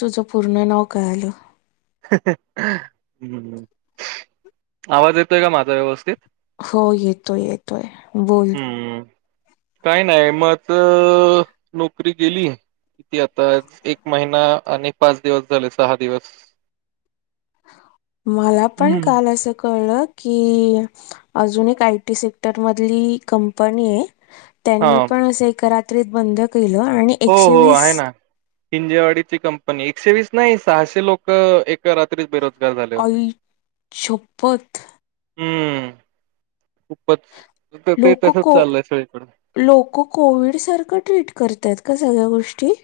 तुझं पूर्ण नाव काय आलं? हम्म आवाज येतोय का माझा व्यवस्थित? हो, येतोय येतोय बोल काय नाय म चं नोकरी केली. किती आता एक महिना आणि पाच दिवस झाले सहा दिवस. मला पण हम्म. काल असं कळलं की, अजून एक आय टी सेक्टरमधली कंपनी ये. हा. त्यांनी पण असं एका रात्रीत बंद केलं आणि हो, एकशे हो वीस आहे ना, हिंजेवाडीची कंपनी ये एकशे वीस नाही सहाशे लोकं एक एका रात्रीत बेरोजगार झाले होते. आई शपथ हूं खूपच त ते तसच चाललंय सगळीकड लोकं कोविड सारखं ट्रीट करतायेत का सगळ्या गोष्टी?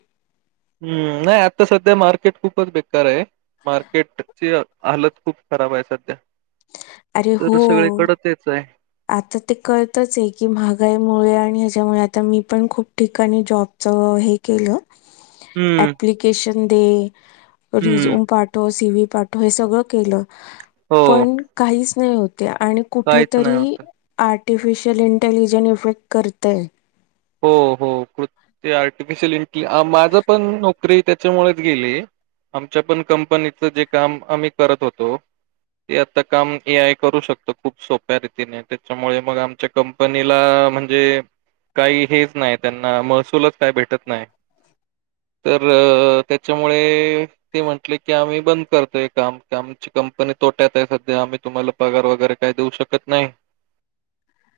हं, नाय आता सध्या मार्केट खूपच बेकार ये. मार्केटची हालत खूप खराब आहे सध्या. अरे तर सगळे हो कडकच आहे. आता ते कळतच ये की महागाईमुळे आणि ह्याच्यामुळे आता मी पण खूप ठिकाणी जॉबच हे केलं हम्म. अँप्लिकेशन दे हम्म, रिझ्युम पाठव सिवी पाठव हे सगळं केलं हो पण काहीच नाही होत ये आणि काहीच नाही कुठेतरी. होत. आर्टिफिशियल इंटेलिजन इफेक्ट करतंय. हो हो क् आर्टिफिशिल इंटे माझ पण नो करी त्याच्यामुळेच गेली, आमच्या पण कंपनीच जे काम आम्ही करत होतो. ते आता काम ए आय करू शकत खूप सोप्या रीतीने त्याच्यामुळे मग आमच्या कंपनीला म्हणजे काही हेच नाय त्यांना महसूलच काय भेटत नाय. तर त्याच्यामुळे ते म्हंटले की आम्ही बंद करतोय काम ते आमची कंपनी तोट्यात आहे सध्या आम्ही तुम्हाला पगार वगैरे काय देऊ शकत नाय.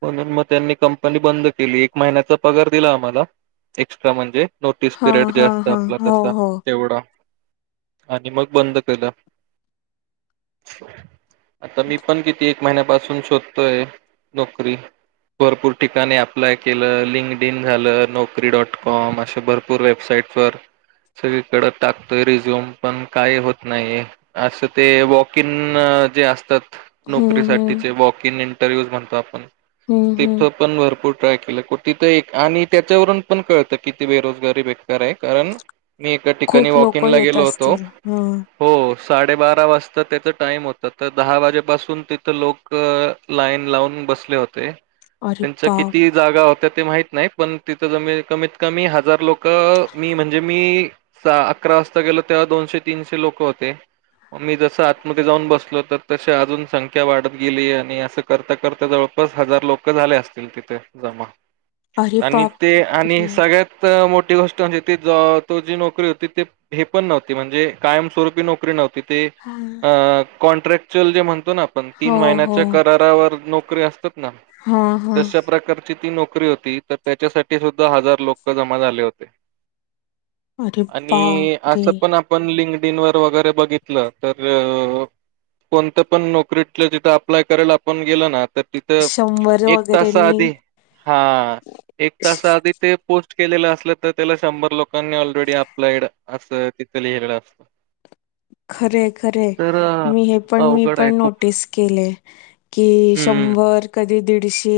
म्हणून मग त्यांनी कंपनी बंद केली. महिन्याचा पगार दिला आम्हाला एक्स्ट्रा म्हणजे नोटीस हा पिरियड जे हा असतं हा आपला हो तसं हो. तेवढा आणि मग बंद केलं. आता मी पण किती एक महिन्यापा सून पण शोधतोय नोकरी भरपूर ठिकाणी अँप्लाय केलं लिंक डिन झालं. नोकरी डॉट कॉम अशा भरपूर वेबसाइट वर. सगळीकडं टाकतोय रिझ्यूम पण काही होत नाही असं ते वॉक इन. जे असतात. हम्म नोकरी साठीच हम्म आहे. वॉक इन इंटरव्ह्यू म्हणतो आप हम्म हम्म. तिथं पण भरपूर. ट्राय केलं तर आणि त्याच्यावरून पण कळतं किती बेरोजगारी बे. बेकार आहे कारण मी एका ठिकाणी खूप लोक वॉकिंगला येत गेलो होतो असतील. हं. हो. साडेबारा वाजता त्याचा टाइम होता तर दहा वाजेपासून तिथं लोक लाईन लावून बसले होते. अरे त्यांच्या बाप किती जागा होत्या ते माहित नाही पण तिथ जमी कमीत कमी हजार लोक मी म्हणजे मी अकरा वाजता गेलो तेव्हा दोनशे तीनशे लोक होते. मग मी जसं आतमध्येते जाऊन बसलो तर तसे अजून संख्या वाढत गेली आणि असं करता करता जवळ. च हजार लोक झाले असतील. जमा अरे आणि बाप ते आणि रे! सगळ्यात मोठ. मोठी गोष्ट म्हणजे त तो जी नोकरी होती ते हे पण नव्हती म्हणजे कायमस्वरूपी नोकरी नव्हती. ते हां. कॉन्ट्रॅक्चुल जे म्हणतो ना आपण तीन हो हो. महिन्याच्या करारावर असतात ना हां हां. तशा प्रकारे ती नोकरी होती तर त्याच्यासाठी सुद्धा हजार लोक जमा झाले होते. अरे आणि बाप रे! असं पण आपण लिंग व वगैरे बघितलं तर कोणत्या पण नोकरीतल्या तिथं अप्लाय करायला आपण गेलो ना तर तिथ एक तासा वगैरेंनी आधी हा एक तासा आधी ते प के असलं तर त्याला शंभर लोकांनी ऑलरेडी अप्लाइड अस तिथ लिहिलं असत. खरे खरे मी हे पण मी अवघड आहे पण खूप नोटीस केले की शं हम्म शंर कधी दीडशे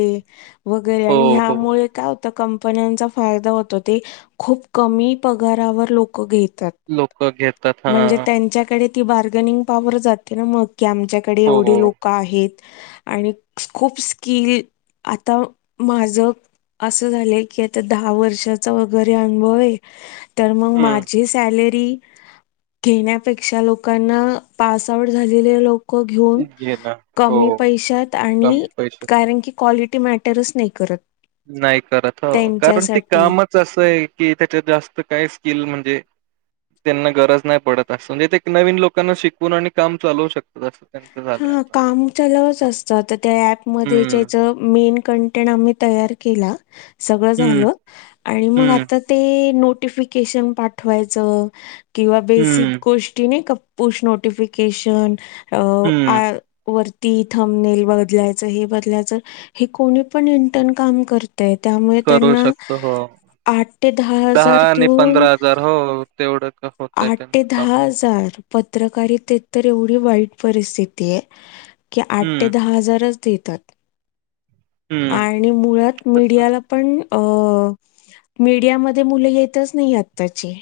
वगैरे हो आणि हो ह्यामुळे काय? कंपन्यांचा फायदा होतो ते खूप कमी पगारावर लोक घेत. लोक घेत. म्हणजे त्यांच्याकडे ती बार्गनिंग पवर जाते ना मग की आमच्याकडे हो एवढे लोक आहेत. आणि खूप स्किल आता माझं. असं झालंय की आता दहा वर्षाचा वगैरे अनुभव आहे. तर मग हम्म माझी सॅलरी घेण्यापेक्षा लोकांना पास आउट झालेले लोक. घेऊ घे ना हो कमी पैशात आणि कमी पैसे कारण क क्वालिटी मॅटरच नाही करत. नाही करत हो कारण ते त्यांच्यासाठी. कामच असं आहे कि त्याच्यात जास्त काय स्किल म्हणजे त्यांना गरज नाही पडत असं म्हणजे ते नवीन लोकांना शिकवून आणि काम चालवू शकतात अस. हा कामलवच असत त्या पमध्ये हम्म, जच मेन कंटेंट आम तयार केलं सगळं हम्म, झालं आणि मग हम्म, आता ते नोटिफिकेशन पाठवायचं किंवा बेसिक हम्म, गोष्टी नाही का? पुोस् नोटिफिकेशन अ आ हम्म. वरती थमनेल बदलायच हे बदलायच हे कोणी पण इंटर्न काम कर. त्यामुळे करू त्यांना शकतो हो. आठ ते दहा हजार आणि देऊन हो तेवढं क होतंय आठ ते त्यांचं काम. दहा हजार पत्रकारितेत तर एवढी वाईट परिस्थिती आहे की आठ हम्म, ते दहा हजारच देतात. हम्म. आणि मुळात तसं मीडियाला पण अ मीडियामध्ये मुलं येतच नाही आताचे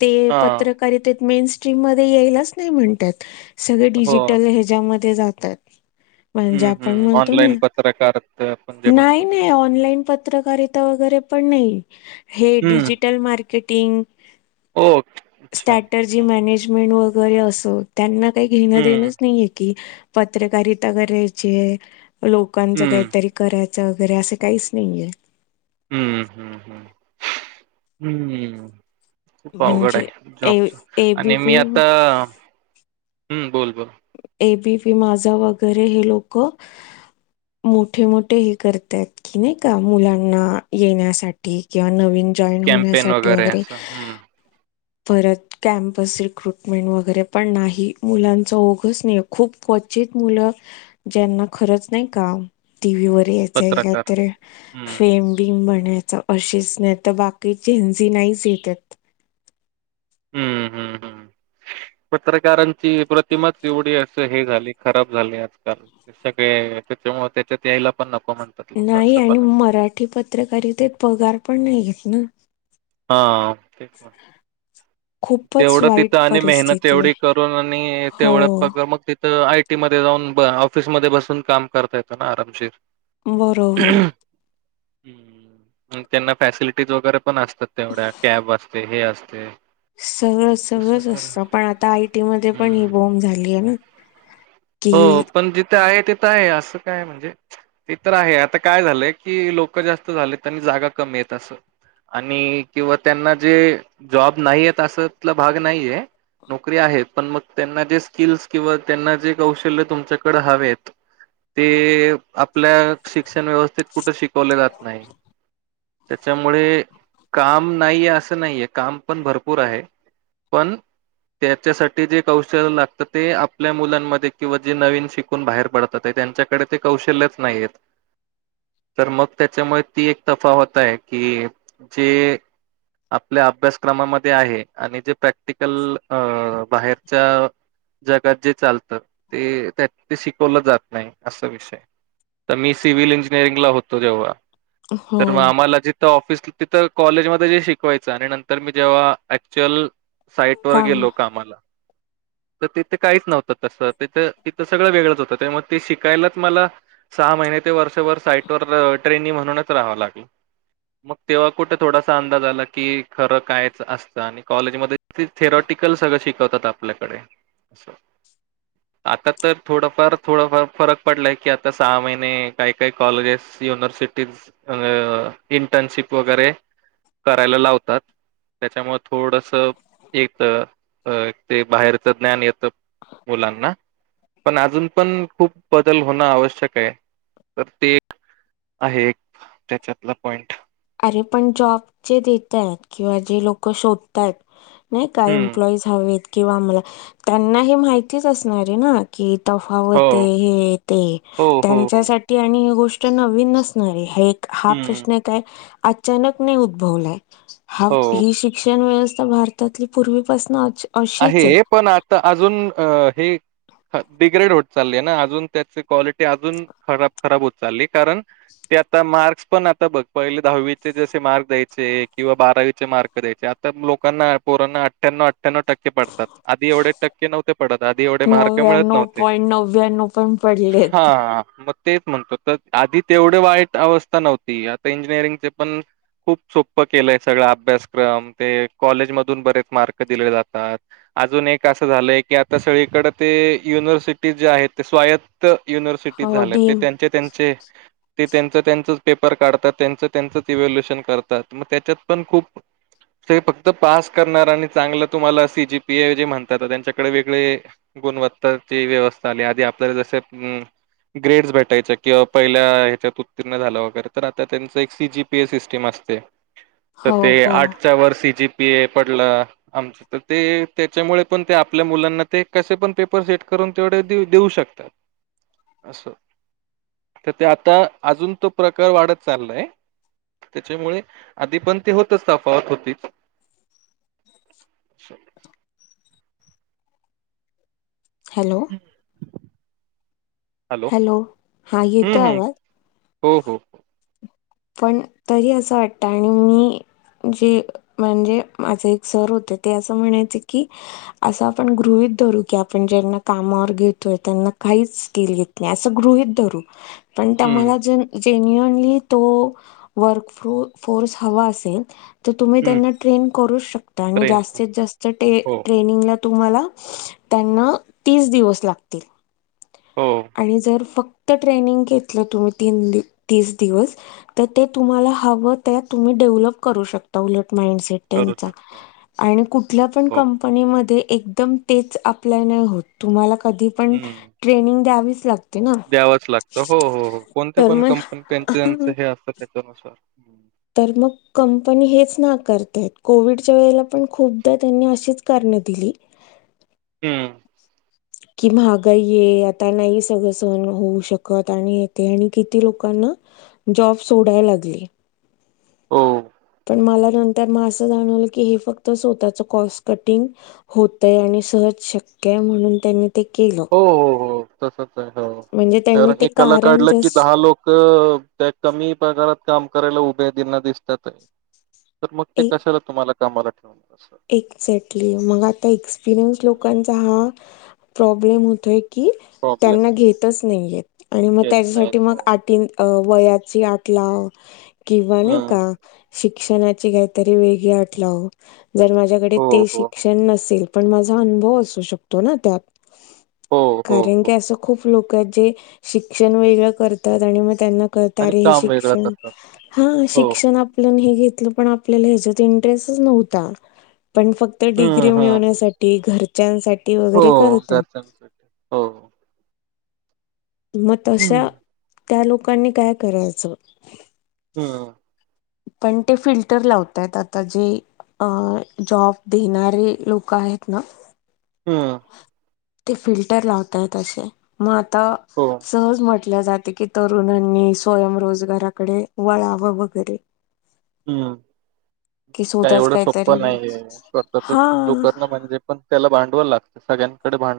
ते हां, पत्रकारितेत मेन स्ट्रीम मध्ये यायलाच नाही म्हणतात. सगळे हो. डिजिटल ह्याच्यामध्ये जातात. म्हणजे हम्म आपण हम्म म्हणतो ना ऑनलाईन पत्रकारत पण नाही नाही ऑनलाईन पत्रकारिता वगैरे पण नाही हे हम्म. Digital marketing okay. अच्छा. स्टॅटजी हम्म, मॅनेजमेंट वगैरे अस त्यांना काही घेणं हम्म, देणंच नाहीये की पत्रकारिता करायचे लोकांचं हम्म, काहीतरी करायचं वगैरे असं काहीच नाहीये हम्म हम्म हम्म हम्म खूप अवघड म्हणजे आहे ए जॉबच आणि मी एबीपी आता हम्म बोल बोल एबी पी माझा वगैरे हे लोक मोठे मोठे हे करतायत कि नाही का मुलांना येण्यासाठी किंवा नवीन जॉईन कॅम्पेन होण्यासाठी वगैरे असं. हं, परत कॅमपस रिक्रुटमेंट वगैरे पण नाही मुलांच नाही खूप क्वचित मुलं ज्यांना खरंच नाही का टी व्ही वर यायचं ए का पत्रकार. तर हं, फेम बी बण अच नाही तर बाकी झेंझी नाहीच येतात हम्म हम्म हम्म पत्रकारांची प्रतिमाच एवढी असे हे झाली खराब झाली आजकाल सगळे त्याच्यामु त्याच्यात यायला पण न नाही आणि मराठी पत्रकारितेत पगार पण नाही घेत ना हा खूपच तेवढं वाईट तिथं आणि मेहनत परिस्थिती आहे. एवढी करून आणि हो तेवढं प मग तिथं ऐक ी म जाऊन ऑफिसमध्येध्ये बसून काम करता येतो ना आरामशीर बरोबर ह् त्यांना फॅसिलिटीज वगैरे पण असतात तेवढ्या कॅब असते हे असते सगळंच तसं सगळंच तर असतं पण आता आयटी मध्ये पण हं. ही बॉम्ब झाली आहे ना हो कि पण जिथे आहे तिथं आहे असं काय म्हणजे ते तर आहे आता काय झालंय कि लोक जास्त झाले आणि जागा कमी आहेत असं आणि किंवा त्यांना जे जॉब नाहीय ततला भाग नाहीये नोकरी आहेत पण मग त्यांना जे स्किल्स किंवा त्यांना जे कौशल्य तुमच्याकडे हव आहेत ते आपल्या शिक्षण व्यवस्थेत कुठे शिकवले जात नाही त्याच्यामुळे काम नाहीे असं नाहीये काम पण भरपूर आहे पण त्याच्यासाठी जे कौशल लागत ते आपल्या मुलांमध्ये किंवा जे नवीन शिकून बाहेर पडतात आहे त्यांच्याकडे ते कौशल्यच नाही आहेत तर मग त्याच्यामुळे ती एक तफा होत आहे की जे आपल्या अभ्यासक्रमामध्ये आहे आणि जे प्रॅक्टिकल अ बाहेरच्या जगात जे चालतं ते त्यात ते शिकवलं जात नाही असा विषय तर मी सिव्हल इंजिनिअरिंगला होतो जेव्हा तरग हो आम्हाला जिथं ऑफिस तिथं कॉलेजमध्येध्ये जे शिकवायचं आणि नंतर मी जेव्हा ऍक्च्युअल साईट वर काम गेलो कामाला तर तिथे काहीच नव्हतं तसं तिथ तिथं सगळं वेगळंच होतं ते मग ते शिकायलाच मला सहा महिने ते वर्षभर साईटवर ट्रेनी म्हणूनच राहावं लागलं मग तेव्हा कुठे थोडासा अंदाज आला की खरं कायच असतं आणि कॉलेजमध्ये ते थेरॉटिकल सगळं शिकवतात आपल्याकडे असं आता तर थोडंफार थोडंफार फरक पडलाय की आता सहा महिने काही काही कॉलेजेस युनवर् इंटर्नशिप वगैरे करायला लावतात त्याच्यामुळे थोडस एक अ ते बाहेरच ज्ञान येत मुलांना पण अजून पण खूप बदल होणं आवश्यक आहे तर ते आहे एक त्याच्यातला पॉइंट अरे पण जॉब जे देतय किंवा जे लोक शोधतय नाही काय हम्म एम्प्लॉईज हवेत किंवा आमला त्यांना हे माहितीच असणार आहे ना की हो तफावत हे ते हो हो हो त्यांच्यासाठी आणि ही गोष्ट नवीन नसणारये हे हा हम्म प्रश्न काय अचालक नई उद्वलाय हा हो ही शिक्षण व्य ता भारतातली पूर्वीपासून आहे पण आता अजून अ हे डिग्रेड होत चालली ना अजून त्याची क्वालिटी अजून खराब खराब होत चालली कारण ते आता मार्क्स पण आता बघ पहिले दहावीचे जसे मार्क द्यायचे किंवा बारावीचे मार्क द्यायचे आत लोकांना पोरांना अठ्ठयानऊ अठ्ठयानऊ टक के पडतात आधी एवढे टक्के नव्हते पडत आधी एवढे मार्क मिळत नव्याण्णव नव्हते. पॉईंट नव्याण्णव पण पडलेत हा म तेच म्हणतो तर आधी तेवढे वाईट अवस्था नव्हती आता इंजिनिअरिंगचे पण खूप सोप्पं केलंय सगळा अभ्यासक्रम ते कॉलेजमधून बरेच मार्क दिले जातात अजून एक असं झालंय की आता सगळीकडे ते युनिव्हर्सिटी जे आहेत ते स्वायत्त युनिव्हर्सिटीत हो झाल्या ते डीम त्यांचे त्यांचे ते त्यांचं त्यांचच पेपर काढतात त्यांचं त्यांचंच इव्होल्युशन करतात मग त्याच्यात पण खूप ते फक्त पास करणार आणि चांगलं तुम्हाला सीजीपी ए जे म्हणतात त्यांच्याकडे वेगळे गुणवत्ताची व्यवस्था आली आधी आपल्याला ते ग्रेड्स भेटायच्या किंवा पहिल्या ह्याच्यात उत्तीर्ण झालं वगैरे तर आता त्यांच एक सीजीपीए सिस्टम अस तर हो ते हो आठच्या वर्षी जी पी ए पडलं आम तर ते त्याच्यामुळे पण ते आपल्या मुलांना ते कसे पण पेपर सेट करून तेवढे देऊ शकतात असं तर ते आता अजून तो प्रकार वाढत चाललाय त्याच्यामुळे आधी पण ते होतच तफावत होतीच श हॅलो हॅलो हा हं, येतो हं. आवाज हो हो पण तरी असं वाटतं आणि मी जे म्हणजे माझे एक सर होते ते असं म्हणायचे की असं आपण गृहित धरू की आपण ज्यांना कामावर घेतोय त्यांना काहीच स्किल घेत नाही अस गृहित धरू पण हं, तम्हाला ज जेन्युअनली तो वर्क फोर्स हवा असेल तर तुम्ही हं. त्यांना ट्रेन करूच शकता आणि ट्रेन. जास्तीत जास्त हो, ट्रेनिंगला तुमला त्यांना तीस दिवस लागतील हो. नंग घ तुम त ती दिवस तुम्हाला हव तम डेव्हलप करू शकता उलट मांडटसेट करू त्यांचा शकता. आणि कुठल्या पण हो. कंपनीमध्ये एकदम तेच अप्लाय नाही होत तुम्हाला कधी पण ट्रेनिंग द्यावीच लागते ना द्यावच लागतं हो हो हो कोणते तर पण कंपनी त्यांच त्यांच मग हे असतं त्याच्यानुसार तर मग कंपनी हेच ना करता कोविडच्या वेळेला पण खूपदा त्यांनी अशीच न दिली हम्म कि महागा ये आता नाही सगळ सण होऊ शकत आणि येते आणि किती लोकांना जॉब सोडाय लागली हो मला नंतर मग असं जाणवलं की हे फक्त स्वतःच कॉस् कटिंग होतय आणि स शक्य म्हणून त्यांनी ते केलं हो हो हो तसच आहे हो म्हणजे त्यांनी कारण ते एक कला कारण काढला की जस्ट दहा लोक त्या कमी प्रकारात काम करायला उभे आहेत ना दिसतात आहे तर मग ते एक कशाला तुम्हाला कामाला ठेवण एक्झॅक्टली मग आता एक्सपिरियन्स हं. लोकांचा हा प्रॉब्लेम होतो एक की प्रॉब्लेम त्यांना होतो. घेतच नाहीयेत आणि मग घेत नाहीत. त्याच्यासाठी मग हो. आ वयाची आटलाव किंवा नाही हं. का शिक शिक्षणाची काहीतरी वेग आटला जर माझ्याकडे हो, ते हो, हो. शिक्षण नसेल पण माझा अनुभव असू शकतो ना त्यात हो, हो, कारण की हो. अस खूप लोक जे शिक्षण वेगळ करतात आणि त्यांना कळत आणि अरे हे काम वेगळं शिक्षण करतात. हा हो शिक्षण आपल हे त्या पण आपल्याला ह्याच्यात इंटरेस्टच नव्हता पण फक्त हम्म डिग्री हम्म मिळवण्यासाठी घरच्यांसाठी हो वगैरे करतात घरच्यासाठी हो मग हम्म तशा त्या लोकांनी काय करायचं. हम्म. पण ते फिल्टर लावताय आता जे. अ जॉब देणारे लोक आहेत ना हम्म. ते फिल्टर लावतय असे मग आता हो सहज म्ह टल जात की तरुणांनी स्वयंरोजगाराकडे वळाव वगैरे हम्म. कि का स्वतःच एवढं सोपं काहीतरी नाहीये स्वतःच हा लोकर ना म्हणजे पण त्याला भांड व लागत सगळ्यांकडे भांड